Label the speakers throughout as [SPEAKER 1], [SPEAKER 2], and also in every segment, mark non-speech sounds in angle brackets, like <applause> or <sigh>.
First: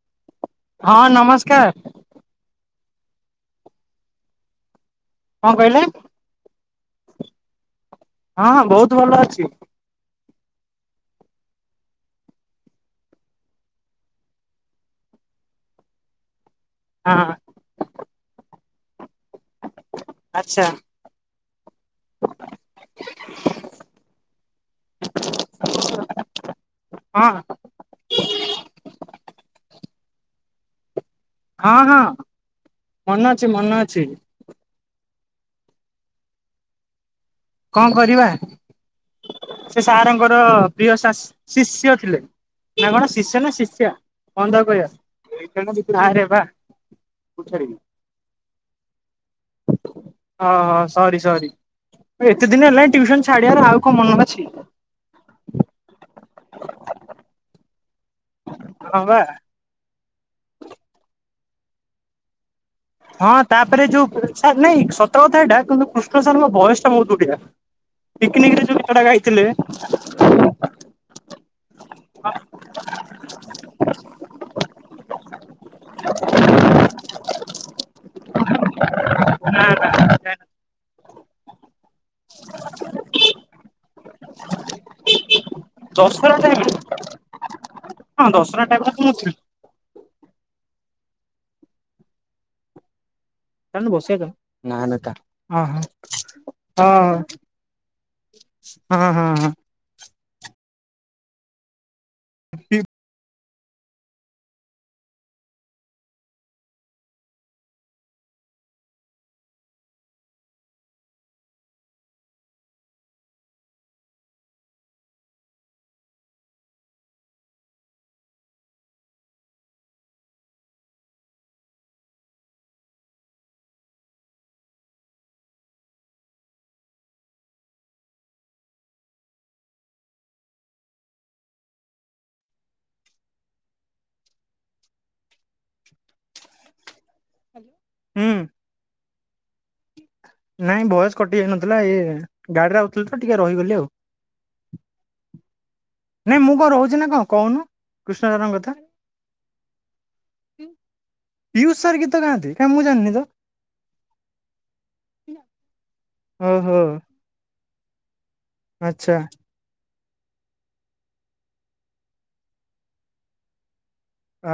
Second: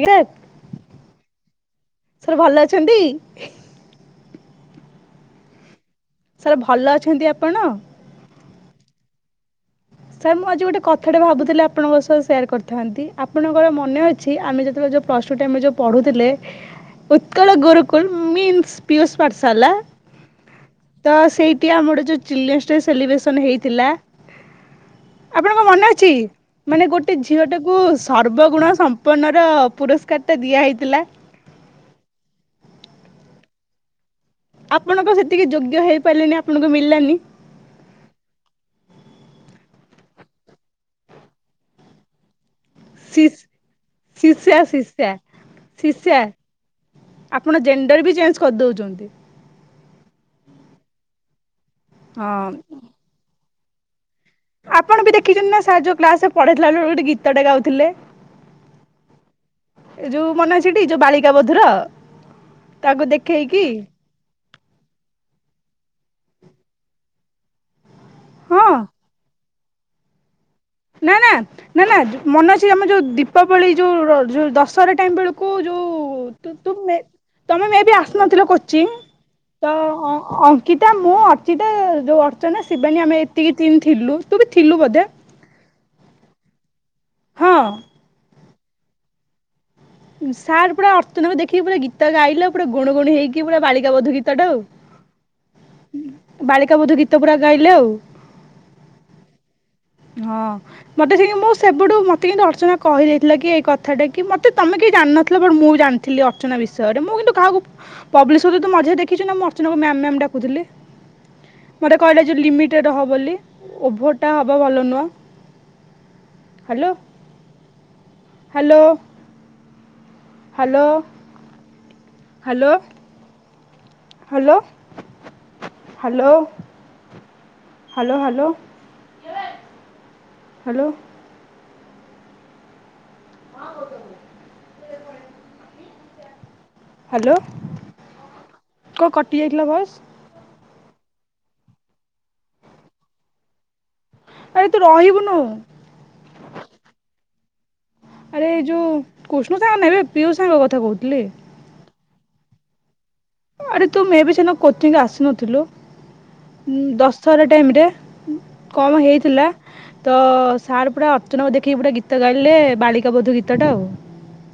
[SPEAKER 1] ଆଜ୍ଞା
[SPEAKER 2] ହଁ ନମସ୍କାର
[SPEAKER 1] ସାର୍ ଭଲ ଅଛନ୍ତି
[SPEAKER 2] କଣ କହିଲେ
[SPEAKER 1] ସାର୍ ଭଲ ଅଛନ୍ତି ଆପଣ
[SPEAKER 2] ହଁ ହଁ ବହୁତ ଭଲ ଅଛି
[SPEAKER 1] ସାର୍ ମୁଁ ଆଜି ଗୋଟେ କଥାଟେ ଭାବୁଥିଲି ଆପଣଙ୍କ ସହ ସେୟାର କରିଥାନ୍ତି ଆପଣଙ୍କର ମନେ ଅଛି ଆମେ ଯେତେବେଳେ ଯଉ ପ୍ଲସ୍ ଟୁ ଟାଇମ ରେ ଯୋଉଁ ପଢ଼ୁଥିଲେ
[SPEAKER 2] ହଁ
[SPEAKER 1] ଉତ୍କଳ ଗୁରୁକୁଲ ମିନ୍ସ ପିୟୁଷ ପାଠଶାଳା
[SPEAKER 2] ଆଚ୍ଛା
[SPEAKER 1] ତ ସେଇଠି ଆମର ଯେଉଁ ଚିଲଡ୍ରେନ୍ସ ଡେ ସେଲିବ୍ରେସନ୍ ହେଇଥିଲା ଆପଣଙ୍କ ମନେ ଅଛି ମାନେ ଗୋଟେ
[SPEAKER 2] ହଁ
[SPEAKER 1] ଝିଅଟାକୁ ସର୍ବଗୁଣ ସମ୍ପୂର୍ଣ ର ପୁରସ୍କାର ଟା ଦିଆ ହେଇଥିଲା
[SPEAKER 2] ହଁ ହଁ ମନ ଅଛି ମନ ଅଛି
[SPEAKER 1] ଆପଣଙ୍କ ସେତିକି ଯୋଗ୍ୟ ହେଇପାରିଲାନି ଆପଣଙ୍କୁ ମିଲାନି
[SPEAKER 2] କଣ କରିବା ସେ ସାରଙ୍କର ପ୍ରିୟ ଶିଷ୍ୟ ଥିଲେ ନା କଣ ଶିଷ୍ୟ ନା ଶିଷ୍ୟା
[SPEAKER 1] ଶିଷ
[SPEAKER 2] କଣ
[SPEAKER 1] ଶିଷ୍ୟା
[SPEAKER 2] ତାକୁ
[SPEAKER 1] ଶିଶ୍ୟା
[SPEAKER 2] କହିବା
[SPEAKER 1] ଶିଷ୍ୟା
[SPEAKER 2] ଆରେ ବା
[SPEAKER 1] ଆପଣ ଜେଣ୍ଡର ବି ଚେଞ୍ଜ କରିଦଉଛନ୍ତି
[SPEAKER 2] ହଁ ହଁ ସରୀ ସରୀ
[SPEAKER 1] ହଁ
[SPEAKER 2] ଏତେ ଦିନ ହେଲାଣି ଟ୍ୟୁସନ ଛାଡ଼ ଏହାର ଆଉ କଣ ମନ ହୁଏ
[SPEAKER 1] ଆପଣ ବି ଦେଖିଛନ୍ତି ନା ସାର୍ ଯୋଉ କ୍ଲାସ ରେ ପଢ଼େଇଥିଲା ବେଳକୁ ଗୋଟେ ଗୀତଟା ଗାଉଥିଲେ
[SPEAKER 2] ହଁ ମ୍ବା
[SPEAKER 1] ଏ ଯୋଉ ମନେ ଅଛିଠି ଯୋଉ ବାଳିକା ବଧୁର
[SPEAKER 2] ହଁ ତାପରେ ଯୋଉଛା ନାଇଁ ସତର କଥାଟା କିନ୍ତୁ କୁ ସାର୍ ମୋ ବୟସ ଟା ବହୁତ ବଢିଆ ପିଙ୍କିନିକି
[SPEAKER 1] ହଁ
[SPEAKER 2] ରେ ଯୋଉଁ ଗୀତ ଟା ଗାଇଥିଲଥିଲେ <unintelligible>
[SPEAKER 1] ନା ନା ନା ନା ମନେ ଅଛି ଆମର ଯୋଉ ଦୀପାବଳି ଯୋଉ ର ଯୋଉ ଦଶହରା ଟାଇମ ବେଳକୁ ଯୋଉ ତମେ ମେ ବି ଆସୁନଥିଲ କୋଚିଂ ତ ଅ ଗୀତା ମୁଁ ଅର୍ଚିତା ଯୋଉ ଅର୍ଚ୍ଚନା ଶିବାନୀ ଆମେ ଏତିକି ଥିଲୁ ତୁ ବି ଥିଲୁ ବୋଧେ
[SPEAKER 2] ଦଶହରା ଟାଇମ୍ ରେ
[SPEAKER 1] ହଁ।।
[SPEAKER 2] ଦଶହରା ଟାଇମ୍ ରେ ତୁ ଥିଲୁ
[SPEAKER 1] ସାର୍ ପୁରା ଅଚନା ଦେଖି ପୁରା ଗୀତ ଗାଇଲେ ପୁରା ଗୁଣ ଗୁଣ ହେଇକି କି ପୁରା
[SPEAKER 2] ଚାଲୁନୁ
[SPEAKER 1] ବାଳିକା ବୋଧୁ
[SPEAKER 2] ବସିବା ଚାଲ।
[SPEAKER 1] ଗୀତଟେ ଆଉ
[SPEAKER 2] ହଁ
[SPEAKER 1] ବାଳିକା
[SPEAKER 2] ହଁ
[SPEAKER 1] ବୋଧୁ ଗୀତ ପୁରା ଗାଇଲେ ଆଉ
[SPEAKER 2] ହଁ ହଁ।।
[SPEAKER 1] ହଁ ମତେ ସେ ମୁଁ ସେବୁଠୁ ମତେ କିନ୍ତୁ ଅଚନା କହିଲେ ଥିଲା କି ଇଏ କଥାଟି ମୋତେ ତୁମେ କେହି ଜାଣିନଥିଲ ବଟ ମୁଁ ଜାଣିଥିଲି ଅର୍ଚନା ବିଷୟରେ ମୁଁ କେମିତି କାହାକୁ ପବିଲିସି ବସହି ମଝିରେ ଦେଖୁଥିଲୁ ନାଁ ମୁଁ ଅର୍ଚନା କୁ ମ୍ୟାମ ଡାକୁଥିଲି ମୋତେ କହିଲା ଯୋଉଁ ଲିମିଟେଡ଼ ରହ ବୋଲି ଓଭର ଟା ହବା ଭଲ ନୁହଁ hello hello hello.. Hello.. Hello hello.. Hello hello hello.. <unintelligible> Hello..
[SPEAKER 2] ହୁଁ।।
[SPEAKER 1] କଣ କଟିଯାଇଥିଲା ଭୟସେ
[SPEAKER 2] ନାଇଁ ଭୟସ କଟି ଯାଇନଥିଲା ଏଇ ଗାଡିରେ ଆଉଥିଲ ତ ଟିକେ ରହିଗଲି ଆଉ
[SPEAKER 1] ଆରେ ତୁ ରହିବୁନୁ
[SPEAKER 2] ନାଇଁ ମୁଁ କଣ ରହୁଛିି ନା କଣ କହୁନୁ କୃଷ୍ଣ
[SPEAKER 1] ଆରେ
[SPEAKER 2] ସାରଙ୍କ କଥା
[SPEAKER 1] ଯେଉଁ କୃଷ୍ଣ ସାର ନାହିଁ ବେ ପିୟୁ ସାଙ୍ଗ କଥା କହୁଥିଲି।।
[SPEAKER 2] କାହାନ୍ତି କାଇଁ ମୁଁ ଜାଣିନି ତ।।
[SPEAKER 1] ଆରେ ତୁ ମେ ବି ସେ ଦିନ କୋଚିଂ ଆସିନଥିଲୁ
[SPEAKER 2] ଓହୋ
[SPEAKER 1] ଦଶ ଟାଇମିଂ ରେ କମ
[SPEAKER 2] ଆଚ୍ଛା
[SPEAKER 1] ହେଇଥିଲା ତ ସାର୍ ପୁରା ଅର୍ଚ୍ଚନାକୁ ଦେଖିକି ପୁରା ଗୀତ ଗାଇଲେ ବାଳିକା ବୋଧ ଗୀତଟା ଆଉ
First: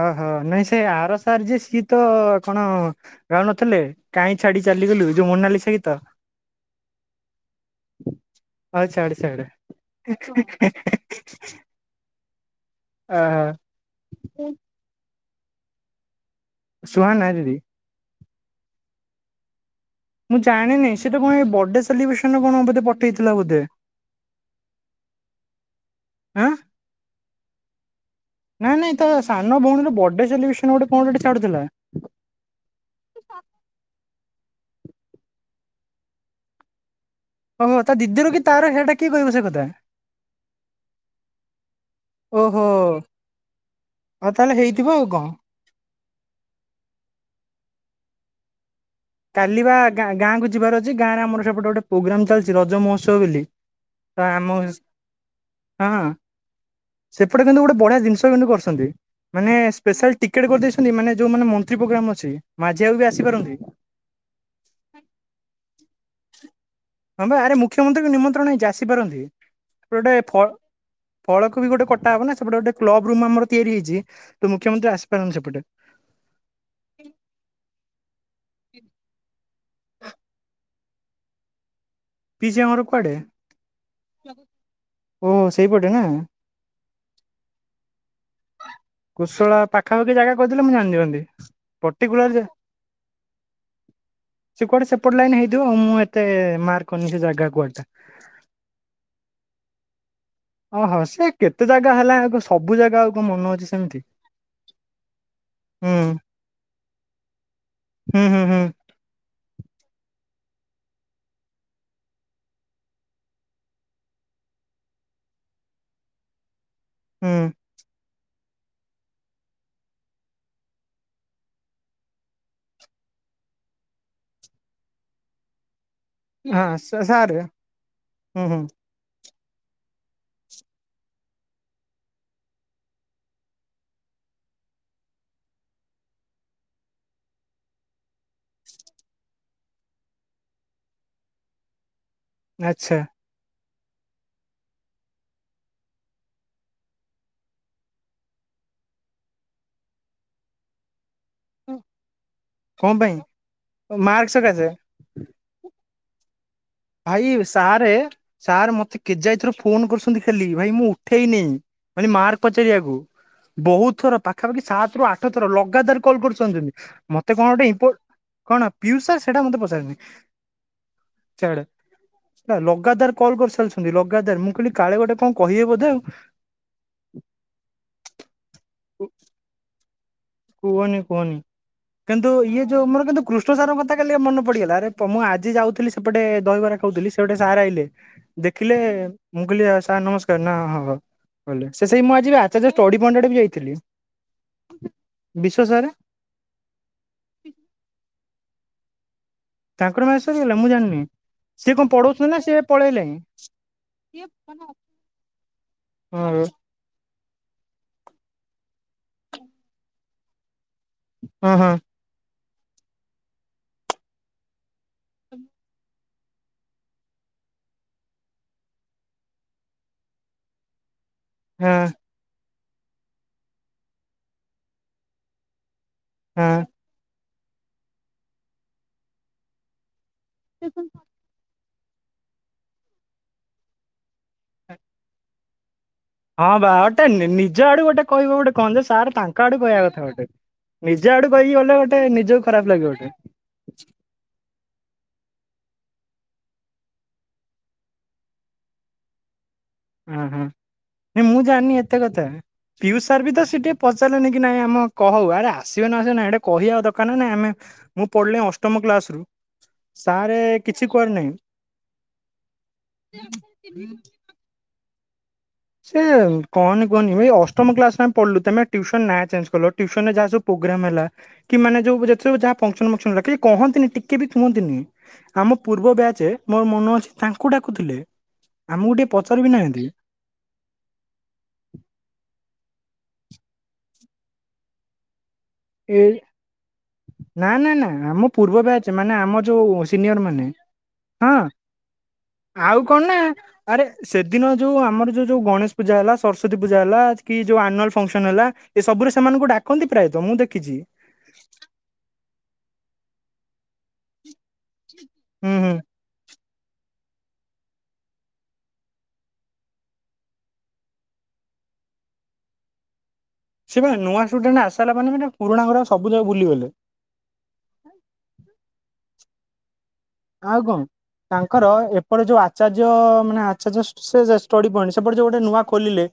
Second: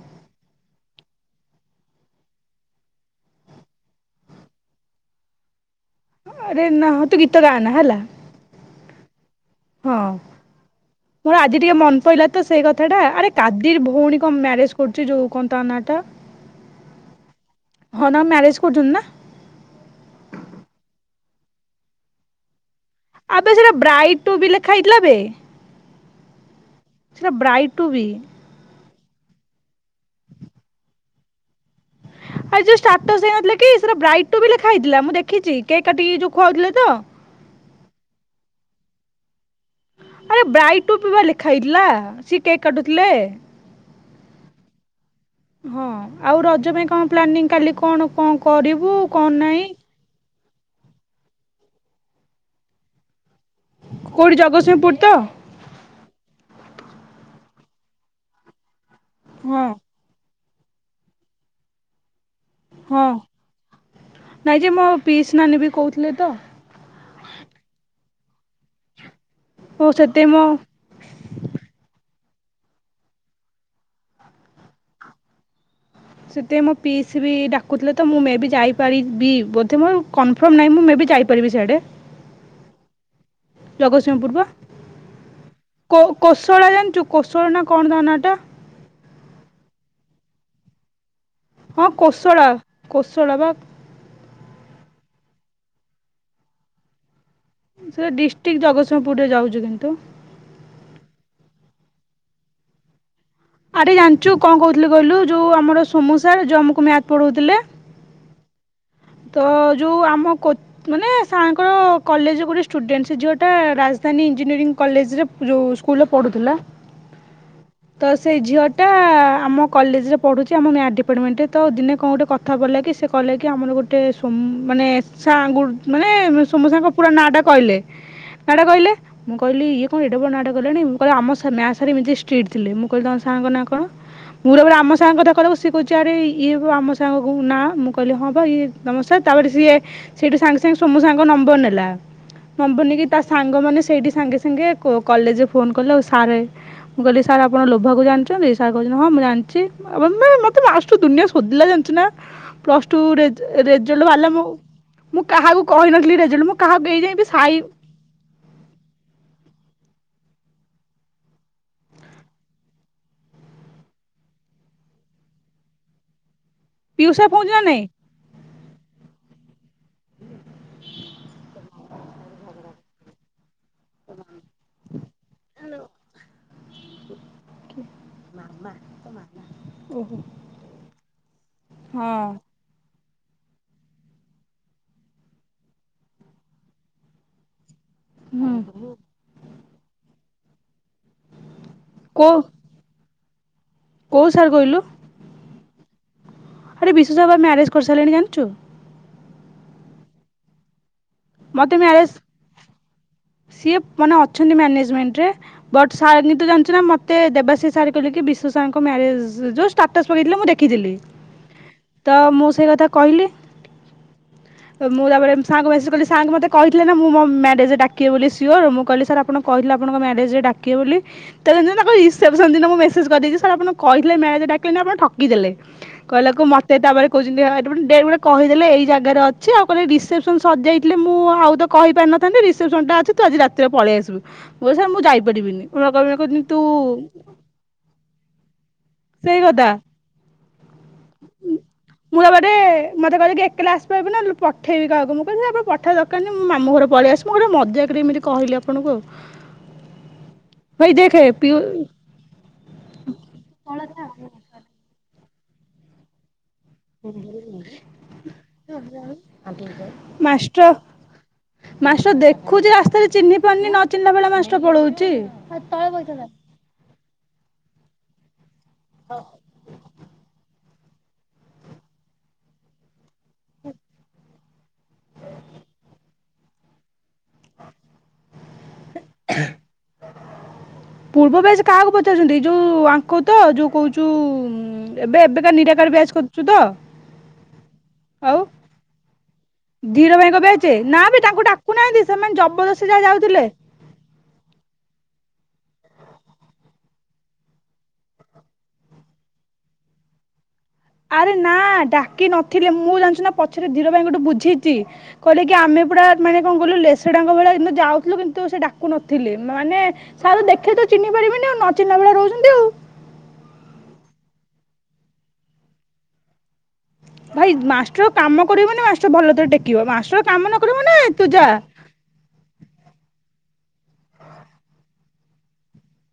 [SPEAKER 2] ଓହୋ ନାଇଁ ସେ ଆର ସାର ଯେ ସେତ କଣ ଗାଉନଥିଲେ କାଇଁ ଛାଡି ଚାଲିଗଲୁ ଯୋଉ ମୋନାଲିଶା ଗୀତ।।
[SPEAKER 1] ଆରେ ନାଁ ତୁ ଗୀତ ଗା ନା ହେଲା,
[SPEAKER 2] ହଉ ଛାଡେ ଛାଡେ
[SPEAKER 1] ହଁ ମୋର ଆଜି ଟିକେ ମନ ପଡିଲ ତ ସେ କଥ କଥାଟା ଆରେ
[SPEAKER 2] ଓହୋ
[SPEAKER 1] କାଦିର ଭଉଣୀ କଣ ମ୍ୟାରେଜ କରୁଛି ଯୋଉ କଣ ତ କର୍ଣ୍ଣାଟକ
[SPEAKER 2] ସୁହା ନା ଦିଦି
[SPEAKER 1] ଆ ମ୍ୟାରେଜ୍ କରୁଛନ୍ତି ନା,
[SPEAKER 2] ମୁଁ ଜାଣିନି ସେଟା କଣ ବଡେ ସେଲିବ୍ରେସନ କଣ ପଠେଇଥିଲା
[SPEAKER 1] ଆବେ
[SPEAKER 2] ବୋଧେ
[SPEAKER 1] ସେଟା ବ୍ରାଇଡଟୁ ବି ଲେଖାହେଇଥିଲା ବେ,
[SPEAKER 2] ଆଁ
[SPEAKER 1] ସେଇଟା ବ୍ରାଇଡ ଟୁ ବି
[SPEAKER 2] ନାଇଁ ନାଇଁ ତ ସାନ ଭଉଣୀର ବର୍ଡେଲିବ୍ରେସନ କଣ ଗୋଟେ ଛାଡୁଥିଲା,
[SPEAKER 1] ଆ ଯୋଉ ସ୍ଟାଟସ ଦେଇନଥିଲା କି ସେ ବ୍ରାଇ ଟୁବି ଲେଖାହେଇଥିଲା ମୁଁ ଦେଖିଛି କେକ କାଟିକି ଯୋଉ ଖୁଆଉଥିଲେ ତ,
[SPEAKER 2] ଓହୋ ତା ଦିଦି ର କି ତାର ସେଇଟା କିଏ କହିବ ସେ କଥା,
[SPEAKER 1] ଆରେ ବ୍ରାଇଡ ଟୁ ବା ଲେଖା ହେଇଥିଲା ସେ କେକ୍
[SPEAKER 2] ଓହୋ
[SPEAKER 1] କାଟୁଥିଲେ,
[SPEAKER 2] ଆଉ ତାହେଲେ ହେଇଥିବ ଆଉ କଣ।
[SPEAKER 1] ହଁ ଆଉ ରଜ ପାଇଁ କଣ ପ୍ଲାନିଂ କାଲି କଣ ଣ କରିିବ-
[SPEAKER 2] କାଲି ବା ଗାଁକୁ ଯ ଯିବାର ଅଛି ଗାଁରେ ଆମର ସେପଟେ ଗୋଟେ ପୋଗ୍ରାମ ଚାଲିଛି ରଜ ମହୋତ୍ସବ ବୋଲି ତ
[SPEAKER 1] କୋଉଠି
[SPEAKER 2] ଆମ ହଁ
[SPEAKER 1] ଜଗତସିଂହପୁର ତ,
[SPEAKER 2] ସେପଟେ କିନ୍ତୁ ଗୋଟେ ବଢିଆ ଜିନିଷ କିନ୍ତୁ କରିଛନ୍ତି ମାନେ
[SPEAKER 1] ହଁ
[SPEAKER 2] ସ୍ପେଶାଲ ଟିକେଟ୍ କରିଦେଇଛନ୍ତି ମାନେ ଯୋଉ ମାନ ମନ୍ତ୍ରୀ ପୋଗ୍ରାମ ଅଛି ମାଝି ବାବୁ
[SPEAKER 1] ହଁ।
[SPEAKER 2] ବି ଆସିପାରନ୍ତି,
[SPEAKER 1] ନାଇଁ ଯେ ମୋ ପିଇସ୍ ନାନୀ ବି କହୁଥିଲେ ତ,
[SPEAKER 2] ଆସି ପାରନ୍ତି
[SPEAKER 1] ଓ
[SPEAKER 2] ଗୋଟେ
[SPEAKER 1] ସେଥିପାଇଁ ମୋ
[SPEAKER 2] ଫ ଫଳକୁ ବି ଗୋଟେ କଟା ହବ ନା ସେପଟେ ଗୋଟେ କ୍ଲବ ରୁ ଆମର ତିଆରି ହେଇଛି ତ ମୁଖ୍ୟମନ୍ତ୍ରୀ ଆସିପାରନ୍ତି ସେପଟେ,
[SPEAKER 1] ସେଥିପାଇଁ ମୋ ପିଇସୀ ବି ଡାକୁଥିଲେ ତ ମୁଁ ମେ ବି ଯାଇପାରି ବି <unintelligible> କନଫର୍ମ ନାଇଁ ମୁଁ ମେ ବି ଯାଇପାରିବି ସିଆଡେ,
[SPEAKER 2] ପିଇସି ଆମର କୁଆଡେ?
[SPEAKER 1] ଜଗତସିଂହପୁର ବା
[SPEAKER 2] ଓହୋ ସେଇପଟେ ନା
[SPEAKER 1] କ କୋଶଳା ଜାଣିଛୁ କୋଶଳା ନା କଣ ତା ନା ଟା
[SPEAKER 2] କୁଶଳା ପାଖାପାଖି ଜାଗା କହିଥିଲେ ମୁଁ ଜାଣିନିଅନ୍ତି,
[SPEAKER 1] ହଁ କୋଶଳା କୋଶଳା ବା
[SPEAKER 2] ସେ କୁଆଡେ ସେପଟ ଲାଇନ ମୁଁ ଏତେ ମାର୍କ କରିନି ସେ ଯାଗା
[SPEAKER 1] ସେ ଡିଷ୍ଟ୍ରିକ୍ଟ ଜଗତସିଂହପୁରରେ ଯାଉଛନ୍ତି। କିନ୍ତୁ
[SPEAKER 2] ଓହୋ ସେ କେତେ ଜାଗା ହେଲା ଆ ସବୁ ଜାଗା ଆ
[SPEAKER 1] ଆରେ ଜାଣିଛୁ କଣ କହୁଥିଲୁ କହିଲୁ ଯୋଉ ଆମର
[SPEAKER 2] ହୁଁ
[SPEAKER 1] ସୋମୁ ସାର ଯୋଉ ଆମକୁ ମ୍ୟାଥ ପଢଉଥିଲେ
[SPEAKER 2] ହୁଁ ହୁଁ ହୁଁ
[SPEAKER 1] ତ ଯୋଉ ଆମ ମାନେ ସାର୍ ଙ୍କର କଲେଜ ଗୋଟେ ଷ୍ଟୁଡେଣ୍ଟ ସେ ଝିଅଟା ରାଜଧାନୀ ଇଞ୍ଜିନିୟରିଂ କଲେଜରେ ଯୋଉ ସ୍କୁଲରେ ପଢୁଥିଲା।
[SPEAKER 2] ହୁଁ
[SPEAKER 1] ସେ ଝିଅଟା ଆମ କଲେଜରେ ପଢ଼ୁଛି ଆମ ମ୍ୟାଥ୍ ଡିପାର୍ଟମେଣ୍ଟରେ ତ ଦିନେ କଣ ଗୋଟେ କଥା ପଡ଼ିଲା କି ସେ କହିଲା କି ଆମର ଗୋଟେ ସୋମୁ ମାନେ ସାର୍ ଙ୍କୁ ମାନେ ସୋମୁ
[SPEAKER 2] ହଁ
[SPEAKER 1] ସାର୍ ଙ୍କ
[SPEAKER 2] ସା-
[SPEAKER 1] ପୁରା ନାଁ ଟା କହିଲେ
[SPEAKER 2] ହୁଁ ହୁଁ
[SPEAKER 1] ନାଁଟା କହିଲେ ମୁଁ କହିଲି ଇଏ କଣ ଏଡେ ବଡ ନାଁଟା କହିଲେଣି ମୁଁ କହିଲି ଆମ ମ୍ୟାଥ ସାର ଏମିତି ଷ୍ଟ୍ରିଟ୍ ଥିଲେ ମୁଁ କହିଲି ତମ ସାରଙ୍କ ନା କଣ ମୁଁ ପୁରା ଆମ ସାରଙ୍କ କଥା କହିଲା ବେଳକୁ ସିଏ କହୁଛି ଆରେ ଇଏ ଆମ ସାରଙ୍କ ନାଁ ମୁଁ କହିଲି ହଁ ବା ଇଏ ନମସ୍କାର ତାପରେ ସିଏ ସେଇଠୁ ସାଙ୍ଗେ ସାଙ୍ଗେ ସୋମୁ ସାର୍ ଙ୍କ ନମ୍ବର ନେଲା। ନମ୍ବର
[SPEAKER 2] ଆଚ୍ଛା।
[SPEAKER 1] ନେଇକିି ତା ସାଙ୍ଗ ମାନେ ସେଇଠି ସାଙ୍ଗେ ସାଙ୍ଗେ କଲେଜରେ ଫୋନ କଲେ ଆଉ ସାର୍ ମୁଁ କହିଲି ସାର୍ ଆପଣ ଲୋଭାକୁ ଜାଣିଛନ୍ତି ସାର କହୁଛନ୍ତି ହଁ ମୁଁ ଜାଣିଛି ମତେ ଲାଷ୍ଟ କୁ ଦୁନିଆ ସୋଧିଲା ଜାଣିଛୁ ନା ପ୍ଲସ୍
[SPEAKER 2] କଣ ପାଇଁ
[SPEAKER 1] ଟୁରେ ରେଜଲ୍ଟ ବାହାରିଲା
[SPEAKER 2] ମାର୍କ
[SPEAKER 1] ମୁଁ
[SPEAKER 2] ସକାଶେ
[SPEAKER 1] ମୁଁ କାହାକୁ କହିନଥିଲି ରେଜଲ୍ଟ ମୁଁ କାହାକୁ ଏଇ ଯାଏଁ ବି
[SPEAKER 2] ଭାଇ
[SPEAKER 1] ସାଇ
[SPEAKER 2] ସାର୍ ସାର୍ ମତେ କେଯାଇ ଥର ଫୋନ କରୁଛ ନ୍ତି ଖାଲି ଭାଇ ମୁଁ ଉଠେଇନି ମାନେ ମାର୍କ ପଚାରିଆକୁ ବହୁତ ଥର ପାଖାପାଖି ସାତ ରୁ ଆଠ ଥର ଲଗାତାର କଲ୍ କରୁ ଛନ୍ତି
[SPEAKER 1] ପିୟୁଷ ସାର୍
[SPEAKER 2] ମତେ କଣ ଗୋଟେ
[SPEAKER 1] ପହଞ୍ଚିଲା ନା
[SPEAKER 2] କଣ
[SPEAKER 1] ନାଇଁ
[SPEAKER 2] ଇମ୍ପୋ କଣ ୟୁ ସେ ମତେ ସେଇଟା ପସନ୍ଦ ନୁହଁ <unintelligible>
[SPEAKER 1] ହଁ
[SPEAKER 2] ଆଡେ ହେ ଲଗାତାର କଲ୍ କରିସାରଛ ଲଗାତାର ମୁଁ କହିଲି କାଳେ ଗୋଟେ କଣ କହିବେ ବୋଧେ ଆଉ। <unintelligible>
[SPEAKER 1] ମା ତମା
[SPEAKER 2] କୁହନି କୁହନି କିନ୍ତୁ ଇଏ ଯୋଉ ଆମର କିନ୍ତୁ କୃଷ୍ଣ ସାର୍ ଙ୍କ କଥା କାଲି ମନ ପଡ଼ିଗଲା ଆରେ ମୁଁ ଆଜି ଯାଉଥିଲି ସେପଟେ ଦହିବରା ଖାଉଥିଲି ସେପଟେ ସାର୍ ଆଇଲେ ଦେଖିଲେ
[SPEAKER 1] ହୁଁ
[SPEAKER 2] ମୁଁ କହିଲି ସାର୍ ନମସ୍କାର। ନା ହଁ। କହିଲେ ସେଇ ମୁଁ
[SPEAKER 1] କୋଉ
[SPEAKER 2] ଆଚାର୍ଯ୍ୟ ଷ୍ଟଡି ପଏଣ୍ଟ ଆଡ଼େ ଯାଇଥିଲି।
[SPEAKER 1] କୋଉ ସାର୍ କହିଲୁ?
[SPEAKER 2] ବିଶ୍ୱ ସାର୍।
[SPEAKER 1] ଆରେ ବିଶ୍ୱ ସାର୍ ବା ମ୍ୟାରେଜ କରିସାରିଲେଣି ଜାଣିଚୁ?
[SPEAKER 2] ତାଙ୍କର ମ୍ୟାରେଜ୍ ସରିଗଲାଣି ମୁଁ ଜାଣିନି। ସିଏ
[SPEAKER 1] ମତେ
[SPEAKER 2] କଣ
[SPEAKER 1] ମ୍ୟାରେଜ
[SPEAKER 2] ପଢଉଛନ୍ତି ନା ସିଏ ପଳେଇଲେଣି
[SPEAKER 1] ସିଏ ମାନେ ଅଛନ୍ତି ମ୍ୟାନେଜମେଣ୍ଟରେ ବଟ୍ ସାର
[SPEAKER 2] ହଁ
[SPEAKER 1] ବି ତ ଜାଣିଛନ୍ତି ନା ତ ଦେବାଶି ସାର୍ କହିଲି କି ବିଶୁ ସାରଙ୍କ ମ୍ୟାରେଜ ଯୋଉ ଷ୍ଟାଟସ୍ ପକେଇଥିଲେ ମୁଁ ଦେଖିଥିଲି। ମୁଁ ଦେଖିଥିଲି
[SPEAKER 2] ହଁ ହଁ
[SPEAKER 1] ତ ମୁଁ। ସେ କଥା କହିଲି ମୁଁ ତାପରେ ସାରଙ୍କୁ ମେସେଜ କଲି। ସାରଙ୍କୁ ମୋତେ କହିଥିଲେ ନା ମୁଁ ମୋ ମ୍ୟାରେଜ ଡାକିବେ ବୋଲି ସିଓର ମୁଁ କହିଲି ସାର୍ ଆଣ କହିଥିଲେ ଆପଣଙ୍କ ମ୍ୟାରେଜରେ ଡାକିବେ ବୋଲି। ତାହେଲେ
[SPEAKER 2] ହଁ
[SPEAKER 1] ତାଙ୍କ ଇଚ୍ଛା। ମୁଁ ମେସେଜ କରିଦେଇଛି ସାର୍ ଆପଣ କହିଥିଲେ ମ୍ୟାରେଜ ଡାକିଲେନି ଆପଣ ଠକି ଦେଲେ। କହିଲାକୁ
[SPEAKER 2] ହଁ।
[SPEAKER 1] ମତେ ତାପରେ। କହୁଛନ୍ତି ଡେଟ ଗୋଟେ କହିଦେଲେ ଏଇ ଜାଗାରେ ଅଛି ଆଉ କହିଦେଲେ ରିସେପ ସଜେ ମୁଁ ଆଉ ତ କହିପାରିନଥାନ୍ତି ରିସେପସନ ଟା ଅଛି ତୁ ଆଜି ରାତିରେ ପଳେଇ ଆସିବୁ ମୁଁ କହିଲି ସାର୍ ମୁଁ ଯାଇପାରିବିନି।
[SPEAKER 2] ହଁ
[SPEAKER 1] ତୁ
[SPEAKER 2] ବାଟେ ନିଜ ଆଡୁ ଗୋଟେ କହିବ ଗୋଟେ କହନ୍ତି ସାର୍। ତାଙ୍କ ଆଡୁ କହିବା କଥା ଗୋଟେ। <inaudible> ଆଡୁ କହିକି ଗଲେ ଗୋଟେ
[SPEAKER 1] ମୁଁ
[SPEAKER 2] ନିଜକୁ
[SPEAKER 1] ତାପରେ
[SPEAKER 2] ଖରାପ ଲାଗିବ ଗୋଟେ
[SPEAKER 1] ମତେ କହିଲେ କି ଏକଲା ଆସ ପାରିବୁ ନା ପଠେଇବି କହାକୁ ମୁଁ। କିଲି ଆପଣ ପଠା ଦରକାର ନାହିଁ ମାମଁ ଘରେ ପଳେଇ ଆସ ମୋ ଘରେ ମଜାକରେ ଏମିତି କହିଲି ଆପଣଙ୍କୁ ଆଉ।
[SPEAKER 2] ହ
[SPEAKER 1] ଭାଇ ଦେଖେ
[SPEAKER 2] ହଁ ମୁଁ
[SPEAKER 1] ପିଉ
[SPEAKER 2] ଜାଣିନି ଏତେ କଥା ପିୟୁଷ ସାର୍ ବି ତ ସେଠିକେ ପଚାରିଲନି କି ନାଇଁ ଆମ କହଉ ଆରା। ଆସିବ ନା ଆସିବା ନାହିଁ ଏଟା। ଅଷ୍ଟମ କ୍ଲାସ ରୁ ସାରେ
[SPEAKER 1] ମାଷ୍ଟର
[SPEAKER 2] କିଛି କୁଆଡେ ନାହିଁ
[SPEAKER 1] ମାଷ୍ଟର ଦେଖୁଛି ରାସ୍ତାରେ ଚିହ୍ନି ପାରୁନି ନ ଚିହ୍ନିଲା ଭଳିଆ ମାଷ୍ଟର ପଳଉଛି। ପଳଉଛି
[SPEAKER 2] ସେ କହନି କହନି ଏ ଅଷ୍ଟମ କ୍ଲାସ ନା ଆମେ। ପଢିଲୁ ତମେ। ଟିଉସନ୍ ନାଁ ଚେ୍ଜଲ ଟିସନ ଯା ସବୁ। ପ୍ରୋଗ୍ରାମ ହେଲା କି ମାନେ ଯେ ଯାହା ଫଙ୍କସନ ମଙ୍କସନ ହେଲା। କହନ୍ତିନି ଟିକେ ବି କୁହନ୍ତି ନିଁ ଆମ ପୂର୍ବ ବ୍ୟାଚ ମୋର ମନେ ଅଛି। ତାଙ୍କୁ ଡାକୁଥିଲେ ଆମକୁ ଟିକେ ପଚାରି ବି ନାହାନ୍ତି।
[SPEAKER 1] ପୂର୍ବ ବ୍ୟାଚ କାହାକୁ ପଚାରୁଛନ୍ତି ଯୋଉ। ଆଙ୍କ ତ ଯୋଉ କୁହୁଛୁ ଏବେ ଏବେ।
[SPEAKER 2] ଏ ନା ନା ନା ଆମ
[SPEAKER 1] ଆଉ
[SPEAKER 2] ପୂର୍ବ ବ୍ୟାଚ ମାନେ ଆମ ଯୋଉ
[SPEAKER 1] ଧୀର
[SPEAKER 2] ସିନିୟର
[SPEAKER 1] ଭାଇଙ୍କ
[SPEAKER 2] ମାନେ
[SPEAKER 1] ବ୍ୟାଚ୍ ନା ବେ
[SPEAKER 2] ହଁ
[SPEAKER 1] ତାଙ୍କୁ ଡାକୁନାହାନ୍ତି ସେମାନେ
[SPEAKER 2] ଆଉ
[SPEAKER 1] ଜବରଦସ୍ତି
[SPEAKER 2] କଣ
[SPEAKER 1] ଯାହା
[SPEAKER 2] ନା
[SPEAKER 1] ଯାଉଥିଲେ।
[SPEAKER 2] ଆରେ ସେଦିନ ଯୋଉ ଆମର। ଯୋଉ ଯୋଉ ଗଣେଶ ପୂଜା ହେଲା ସରସ୍ଵତ ପୂଜା ହେଲା କି ଯୋଉ ଆନୁଆଲ ଫଙ୍କସନ ହେଲା ଏ ସବୁ ସେମାନଙ୍କୁ ଡାକନ୍ତି ପ୍ରାୟତଃ ମୁଁ ଦେଖିଛି।
[SPEAKER 1] ଆରେ ନା ଡାକି ନଥି ଥିଲେ ମୁଁ ଜାଣିଛି ନା ପଛରେ ଧୀର ଭାଇଙ୍କ ଠୁ ବୁଝିଛି। କହିଲେ
[SPEAKER 2] ହୁଁ
[SPEAKER 1] କି
[SPEAKER 2] ହୁଁ
[SPEAKER 1] ଆମେ ପୁରା ମାନେ। କଣ କହିଲୁ ଲେସଡାଙ୍କ ଭଳିଆ କି ଯାଉଥିଲୁ କିନ୍ତୁ ସେ ଡାକୁ ନଥିଲେ। ମାନେ ସାର୍ ଦେଖିଲେ ତ ଚିହ୍ନି ପାରିବେନି ଆଉ ନଚିନିଲା ଭଳିଆ ରହୁଛନ୍ତି ଆଉ।
[SPEAKER 2] ସେ ପା ନୂଆ ସ୍ଟୁଡେଣ୍ଟ ଆସିଲା ପରେ ମାନେ ପୁରୁଣା ଘ ସବୁ ଯାଗା ବୁଲିଗଲେ।
[SPEAKER 1] ଭାଇ ମାଷ୍ଟର କାମ କରିବନି। ମା ଭଲ ରେ ଟେକିବ। ମା
[SPEAKER 2] ଆଉ କଣ ତାଙ୍କର ଏପଟେ ଯୋଉ ଆଚାର୍ଯ୍ୟ ମାନେ ସେ ଜଷ୍ଟ ସେ ଜଷ୍ଟ ଷ୍ଟଡି ପଏଣ୍ଟ ସେପଟେ ଯୋଉ ଗୋଟେ ନୂଆ ଖୋଲିଲେ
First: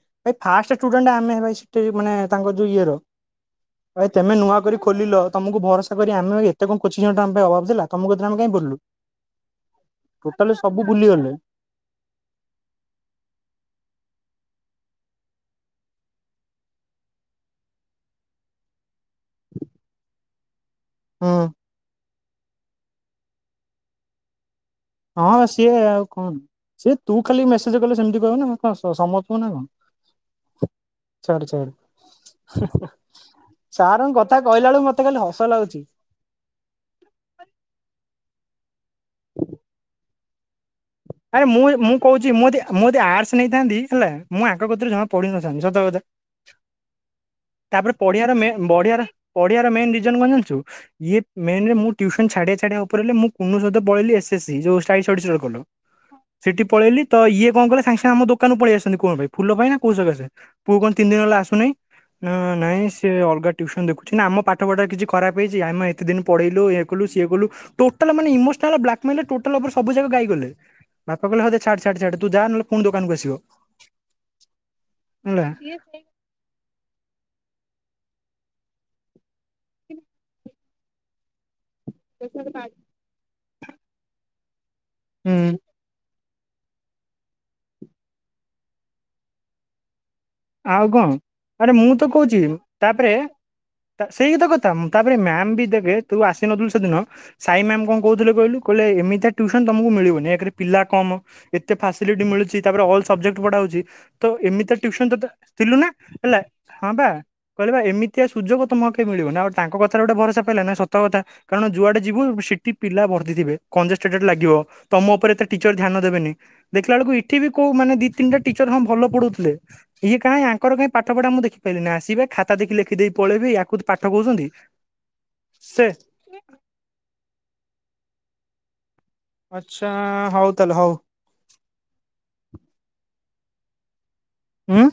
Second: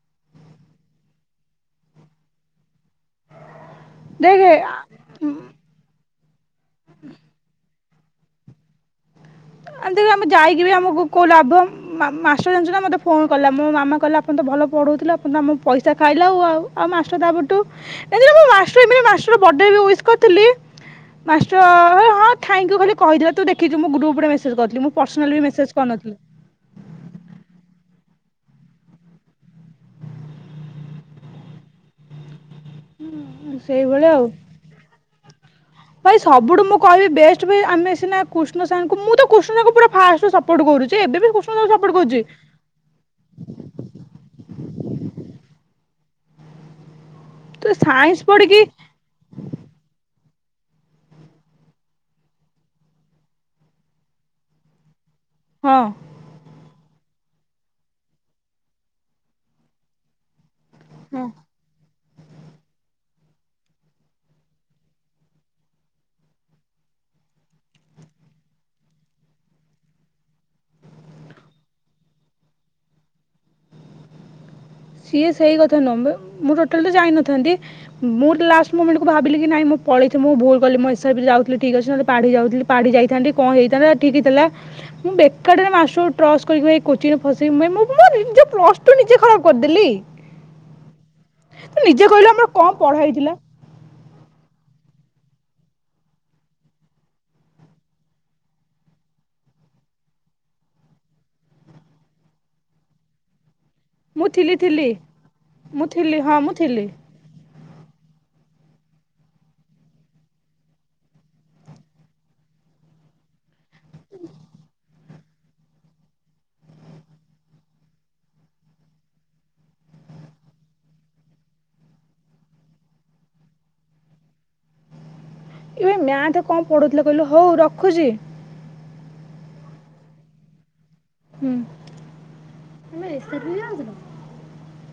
[SPEAKER 2] ଫାଷ୍ଟ ଷ୍ଟୁଡେଣ୍ଟ ଆମେ ଭ ସେଠ ମାନେ ତାଙ୍କ ଯୋଉ ଇଏର। ଭାଇ ତମେ
[SPEAKER 1] ଦେଖେ
[SPEAKER 2] ନୂଆ କରି ଖୋଲିଲ। ତମକୁ ଭରସା କରି ଆମ ଣ କିଛି ଜଟ ଆମ ପାଇଁ ଅଭାବ ଥିଲା। ତମକୁ କଥାରେ ଆମେ କାଇଁ ପଡିଲୁ।
[SPEAKER 1] ଆ ଆମେ
[SPEAKER 2] ଟୋଟାଲି
[SPEAKER 1] ଯାଇକି ବି
[SPEAKER 2] ସବୁ
[SPEAKER 1] ଆମକୁ କୋଉ
[SPEAKER 2] ଭୁଲିଗଲେ
[SPEAKER 1] ଲାଭ। ମାଷ୍ଟର ଜାଣିଛୁ ନା ମତେ ଫୋନ କଲା। ମୋ ମାମା କହିଲା ଆପଣ ତ ଭଲ ପଢୋଉଥିଲା ପଇସା ଖାଇଲାଉ। ଆଉ ମାଷ୍ଟର ତା ପରଠୁ ଏକରେ ମୁଁ ମାଷ୍ଟର ପାଇଁ ମାଷ୍ଟର ବଡେ ରେ ଉଇସି କରିଥିଲି।
[SPEAKER 2] ହୁଁ
[SPEAKER 1] ମାଷ୍ଟର ଅ ଅ ଥାଇଙ୍କୁ ଖାଲି କହିିଦେଥିଲା ତୁ ଦେଖଛୁ ମୁଁ ଗ୍ରୁପରେ ମେସେଜ୍
[SPEAKER 2] ହଁ ସିଏ ଆଉ କଣ ସିଏ ତୁ ଖାଲି ମେସେଜ କ ସେମିତି କହିବ ନା କଣ ସମସ୍ତଙ୍କୁ ନା କଣ ଛାଡେ ଛାଡେ।
[SPEAKER 1] ସେଇ ଭଳିଆ
[SPEAKER 2] ସାରଙ୍କ
[SPEAKER 1] ଆଉ।
[SPEAKER 2] କଥା କହିଲା ବେଳକୁ ମତେ ଖାଲି ହସ ଲାଗୁଛି
[SPEAKER 1] ଭାଇ ସବୁଠୁ ମୁଁ କହିବି ବେଷ୍ଟ ଭାଇ ଆମେ ସିନା କୃଷ୍ଣ ସାଙ୍କୁ ମୁଁ ତ କୃଷ୍ଣ ପୁରା ଫାଷ୍ଟ ସ
[SPEAKER 2] ଆରେ ମୁଁ ମୁଁ କହୁଛି ମୁଁ ଯଦି ମୁଁ ଆର୍ଟସ୍ ନେଇଥାନ୍ତି। ହେଲା ମୁଁ ଆ କହୁଥିଲି ଜମା ପଢିନଥାନ୍ତି ସତ କଥା।
[SPEAKER 1] ତୁ
[SPEAKER 2] ତାପରେ
[SPEAKER 1] ସାଇନ୍ସ
[SPEAKER 2] ପଡିଆରେ ମେନ
[SPEAKER 1] ପଢ଼ିକି
[SPEAKER 2] ବଡିଆ ର ମେନ ରିଜନ କଣ ଜାଣିଚୁ। ମେନ୍ ରେ ମୁଁ ଟିଉସନ ଛାଡିବା ଛାଡିବା ଉପରେ ହେଲି। ମୁଁ କୁଣୁବଦ ପଳେଇଲି ଏସ ଏସ୍ ସି। ରୋଲ।
[SPEAKER 1] ହଁ।
[SPEAKER 2] ସେଠି ପଳେଇଲି ତ ଇଏ କଣ କଲେ ସାଙ୍ଗେ ସାଙ୍ଗେ ଆମ ଦୋକାନ ପଳେଇ ଆସିଛନ୍ତି କଣ ପାଇଁ ଫୁଲ ପାଇଁ ନା କୋଉ ସକାଶେ। ପୁଅ କଣ ତିନିି ଦିନ ହେଲା ଆସୁନି। ନା ନାଇଁ ସିଏ ଅଲଗା ଟିଉସନ ଦେଖୁଛି। ନା ଆମ ପାଠପଢାରେ କିଛି ଖରାପ ହେଇଛି। ଆମ ଏତେ ଦିନ ପଢେଇଲୁ ଇଏ କଲୁ ସିଏ କଲୁ ଟୋଟାଲ ମାନେ ଇମୋସନାଲ ବ୍ଲାକମେଲ୍ ଟୋଟାଲ ସବୁ ଜାଗ ଗାଇଗଲେ। ବାପା କହିଲେ ହଦେ ଛାଡ ଛାଡ ଛାଡ ତୁ ଯା ନହେଲେ ପୁଣି ଦୋକାନକୁ ଆସିବ।
[SPEAKER 1] ସିଏ
[SPEAKER 2] ହେଲା
[SPEAKER 1] ସେଇ କଥା ନମ୍ବେ ମୁଁ ଟୋଟା ଟୋଟାଲେ ତ ଯାଇନଥାନ୍ତି। ମୁଁ ଲାଷ୍ଟ ମୁମେଣ୍ଟ୍ କୁ ବାହା କି ନାଇଁ ମୁଁ ପଳେଇଛି ମୁଁ ଭୁଲ କଲି ମଇଶା ବି ଯାଉଥିଲି। ଠିକ୍ ଅଛି ନହେଲେ ପାଢି ଯାଉଥିଲି ପାଢି ଯାଇଥାନ୍ତି କଣ ହେଇଥାନ୍ତା ଠିକ୍ ଥିଲା। ମୁଁ
[SPEAKER 2] ହୁଁ
[SPEAKER 1] ବେକାର ଟାରେ ମାଷ୍ଟରକୁ ଉଠ ଟ୍ରସ୍ କରିକି ବା କୋଚିରେ ନି ନିଜେ ଖରାପ କରିଦେଲି।
[SPEAKER 2] ଆଉ କଣ ଆରେ
[SPEAKER 1] ତୁ
[SPEAKER 2] ମୁଁ
[SPEAKER 1] ନିଜେ
[SPEAKER 2] ତ
[SPEAKER 1] କହିଲୁ
[SPEAKER 2] କହୁଛି
[SPEAKER 1] ଆମର କ'ଣ ପଢ଼ା
[SPEAKER 2] ତାପରେ
[SPEAKER 1] ହେଇଥିଲା
[SPEAKER 2] ସେଇ ତ କଥା ତାପରେ ମ୍ୟାାମ ବି ଦେଖେ ତୁ ଆସିନଥିଲୁ ସେଦିନ ସାଇ ମ୍ୟାମ କଣ କହୁଥିଲେ କହିଲୁ କହିଲେ ଏମିତିଆ ଟ୍ୟୁସନ ତମକୁ ମିଳିବନି ଏକରେ ପିଲା କମ ଏତେ ଫାସିଲିଟି ମିଳୁଛି ତାପରେ ଅଲ୍ ସବଜେକ୍ଟ ପଢାହଉଛି।
[SPEAKER 1] ମୁଁ
[SPEAKER 2] ତ
[SPEAKER 1] ଥିଲି
[SPEAKER 2] ଏମିତି
[SPEAKER 1] ଥିଲି
[SPEAKER 2] ଟଟିୁସନ ତ ଥିଲୁ
[SPEAKER 1] ମୁଁ
[SPEAKER 2] ନା
[SPEAKER 1] ଥିଲି ହଁ
[SPEAKER 2] ହେଲା
[SPEAKER 1] ମୁଁ ଥିଲି
[SPEAKER 2] ହଁ ବା କହିବା ଏମିତି ସୁଯୋଗ ତମକୁ କେ ମିଳିବ ନା ଆଉ ତାଙ୍କ କଥାରେ ଗୋଟେ ଭରସା ପାଇଲା ନା ସତ କଥା କାରଣ ଯୁଆଡେ ଯିବୁ ସେଠି ପିଲା ଭର୍ତିଥିବେ କଂଜେ ଲାଗିବ ତମ ଉପରେ ଏତେ ଟିଚର ଧ୍ୟାନ ଦେବେନି ଦେଖିଲ ବେଳକୁ ଏଠି ବି କୋଉ ମାନେ ଦି ତିନିଟା ଟିଚର ହଁ ଭଲ ପଢୁଥିଲେ। ଇଏ କାହିଁ ଆଙ୍କର କାହିଁ ପାଠ ପଢା ମୁଁ ଦେଖିପାରିଲିନି ଆସିବେ ଖାତା ଦେଖି ଲେଖିଦେଇ ପଳେଇବି ୟାକୁ ପାଠ କହୁଛନ୍ତି। ସେ
[SPEAKER 1] ଏବେ ମ୍ୟାଥ କଣ ପଢୁଥିଲେ କହିଲୁ ହଉ ର ଖୁଜି।
[SPEAKER 2] ଆଛା ହଉ ତାହେଲେ ହଉ।
[SPEAKER 1] ସେ ଆଜନ
[SPEAKER 2] ହମ୍ଁ।